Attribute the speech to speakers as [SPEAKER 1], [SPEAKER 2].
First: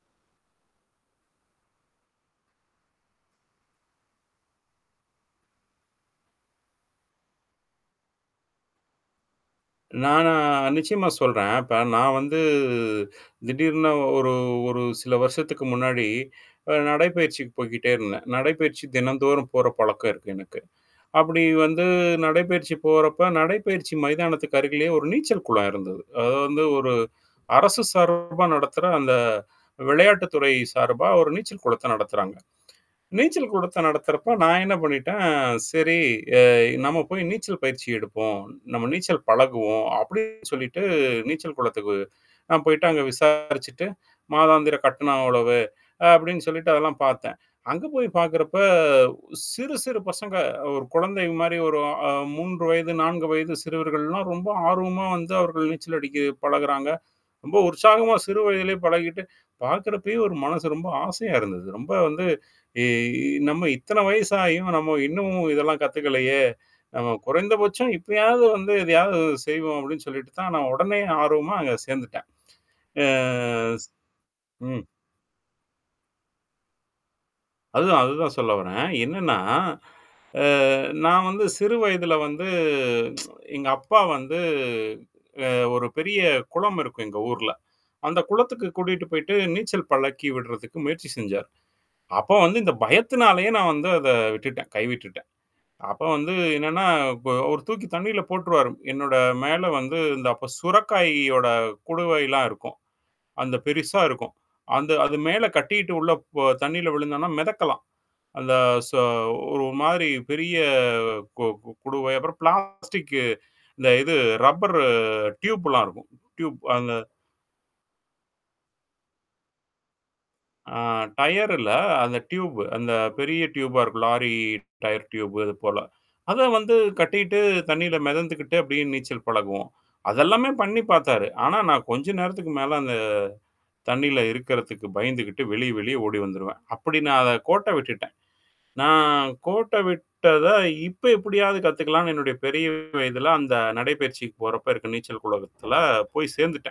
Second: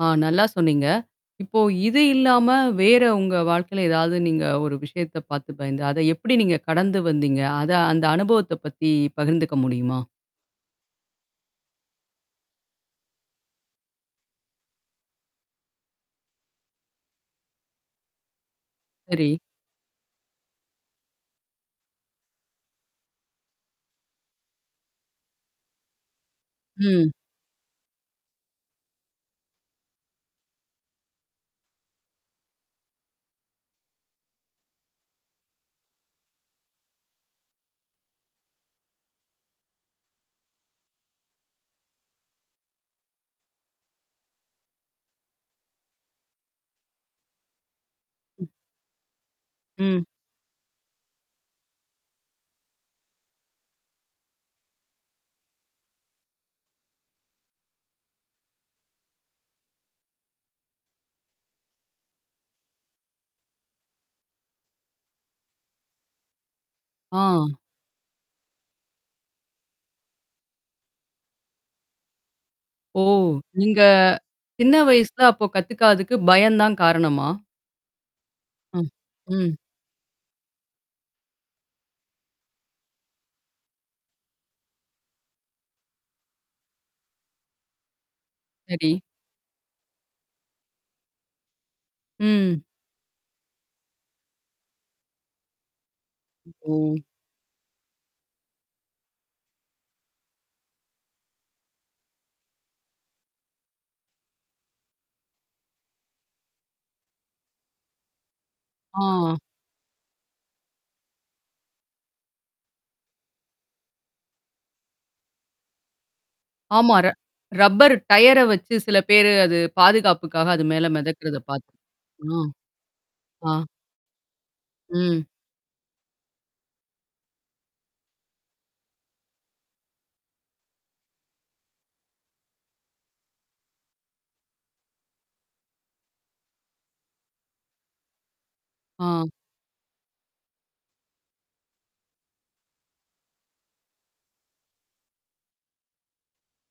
[SPEAKER 1] ஆ நல்லா சொன்னீங்க. இப்போ இது இல்லாம வேற உங்க வாழ்க்கையில ஏதாவது நீங்க ஒரு விஷயத்த பார்த்து பயந்து, அத எப்படி நீங்க கடந்து வந்தீங்க? அத அந்த அனுபவத்த பத்தி பகிர்ந்துக்க முடியுமா?
[SPEAKER 2] நானா நிச்சயமா சொல்றேன். இப்ப நான் வந்து திடீர்னு ஒரு ஒரு சில வருஷத்துக்கு முன்னாடி அ நடைப்பயிற்சிக்கு போய்கிட்டே இருந்தேன். நடைப்பயிற்சி
[SPEAKER 1] சரி.
[SPEAKER 2] தினந்தோறும் போற பழக்கம் இருக்கு எனக்கு. அப்படி வந்து நடைப்பயிற்சி போறப்ப நடைப்பயிற்சி மைதானத்துக்கு அருகிலேயே ஒரு நீச்சல் குளம் இருந்தது. அது வந்து ஒரு
[SPEAKER 1] ம்.
[SPEAKER 2] அரசு சார்பா நடத்துற அந்த விளையாட்டு துறை சார்பா ஒரு நீச்சல் குளத்த நடத்துறாங்க. நீச்சல் குளத்த நடத்துறப்ப நான் என்ன பண்ணிட்டேன் சரி அ நம்ம போய் நீச்சல் பயிற்சி எடுப்போம். நம்ம நீச்சல் பழகுவோம். அப்படின்னு சொல்லிட்டு நீச்சல் குளத்துக்கு நான் போயிட்டு அங்க விசாரிச்சுட்டு மாதாந்திர கட்டணம் அவ்வளவு. அப்படின்னு சொல்லிட்டு அதெல்லாம் பார்த்தேன். அங்க போய்
[SPEAKER 1] ம்.
[SPEAKER 2] பார்க்கறப்ப சிறு, சிறு
[SPEAKER 1] ம்.
[SPEAKER 2] பசங்க ஒரு குழந்தை மாரி ஒரு அ 3 வயது, 4 வயது, சிறுவர்கள்லாம் ரொம்ப ஆர்வமா வந்து அவர்கள் நீச்சல் அடிக்க பழகுறாங்க. ரொம்ப உற்சாகமா சிறு வயதிலேயே பழகிட்டு, பார்க்கறப்பயே ஒரு மனசு ரொம்ப ஆசையா இருந்தது. ரொம்ப வந்து இ நம்ம இத்தன வயசாயும் நம்ம இன்னமும் இதெல்லாம் கத்துக்கலையே! நம்ம
[SPEAKER 1] ஆ.
[SPEAKER 2] குறைந்தபட்சம் இப்பயாவது வந்து இதையாவது செய்வோம் அப்படின்னு சொல்லிட்டு தான் நான் உடனே ஆர்வமா அங்க சேர்ந்துட்டேன்.
[SPEAKER 1] ஓ!
[SPEAKER 2] ஆ
[SPEAKER 1] நீங்க
[SPEAKER 2] ஸ்
[SPEAKER 1] சின்ன
[SPEAKER 2] ம்.
[SPEAKER 1] வயசுல அப்போ கத்துக்காததுக்கு பயம் தான் காரணமா?
[SPEAKER 2] அதுதான், அதுதான் சொல்ல வரேன்.
[SPEAKER 1] ம்.
[SPEAKER 2] என்னன்னா
[SPEAKER 1] ம்.
[SPEAKER 2] அ நான் வந்து சிறு வயதுல வந்து எங்க அப்பா வந்து அ ஒரு பெரிய குளம் இருக்கும் எங்க ஊர்ல. அந்த குளத்துக்கு
[SPEAKER 1] சரி.
[SPEAKER 2] கூட்டிட்டு போயிட்டு நீச்சல் பழக்கி விடுறதுக்கு முயற்சி செஞ்சார். அப்ப வந்து
[SPEAKER 1] ம்.
[SPEAKER 2] இந்த பயத்தினாலேயே நான் வந்து அத விட்டுட்டேன், கைவிட்டுட்டேன். அப்ப வந்து
[SPEAKER 1] ஓ.
[SPEAKER 2] என்னன்னா இ ஒரு தூக்கி தண்ணில போட்டுருவாரு. என்னோட மேல வந்து இந்த அப்ப சுரக்காயியோட குடுவைலாம் இருக்கும். அந்த பெருசா இருக்கும். அந்த அது மேல கட்டிட்டு உள்ள ப தண்ணில விழுந்தோம்னா மிதக்கலாம். அந்த சொ
[SPEAKER 1] ஆ.
[SPEAKER 2] ஒரு மாதிரி பெரிய கு கு குடுவை அப்புறம் பிளாஸ்டிக்கு. இந்த இது ரப்பர் டியூப்லாம் இருக்கும். டியூப் அந்த
[SPEAKER 1] ஆமாற ரப்பர் டயர வச்சு சில பேரு அது பாதுகாப்புக்காக அது
[SPEAKER 2] ஆ
[SPEAKER 1] மேல மிதக்கறத
[SPEAKER 2] டயர் இல்ல
[SPEAKER 1] பார்த்து
[SPEAKER 2] அந்த
[SPEAKER 1] ம்.
[SPEAKER 2] டியூப் அந்த பெரிய
[SPEAKER 1] ஆ.
[SPEAKER 2] டியூபா இருக்கும். லாரி டயர்
[SPEAKER 1] ம்.
[SPEAKER 2] டியூப் அது போல. அத வந்து கட்டிட்டு தண்ணில மிதந்துக்கிட்டு அப்படியே நீச்சல் பழகுவோம். அது எல்லாமே பண்ணி பார்த்தாரு. ஆனா நான் கொஞ்ச நேரத்துக்கு மேல அந்த தண்ணில இருக்குறதுக்கு பயந்துகிட்டு வெளிய வெளிய ஓடி வந்துருவேன். அப்படி நான் அத கோட்ட விட்டுட்டேன். நான்
[SPEAKER 1] ஆ.
[SPEAKER 2] கோட்ட விட்டத இப்ப எப்படியாவது கத்துக்கலான்னு என்னுடைய பெரிய வயதில அந்த நடைப்பயிற்சிக்கு போறப்ப இருக்க நீச்சல் குலகத்துல போய் சேர்ந்துட்டேன்.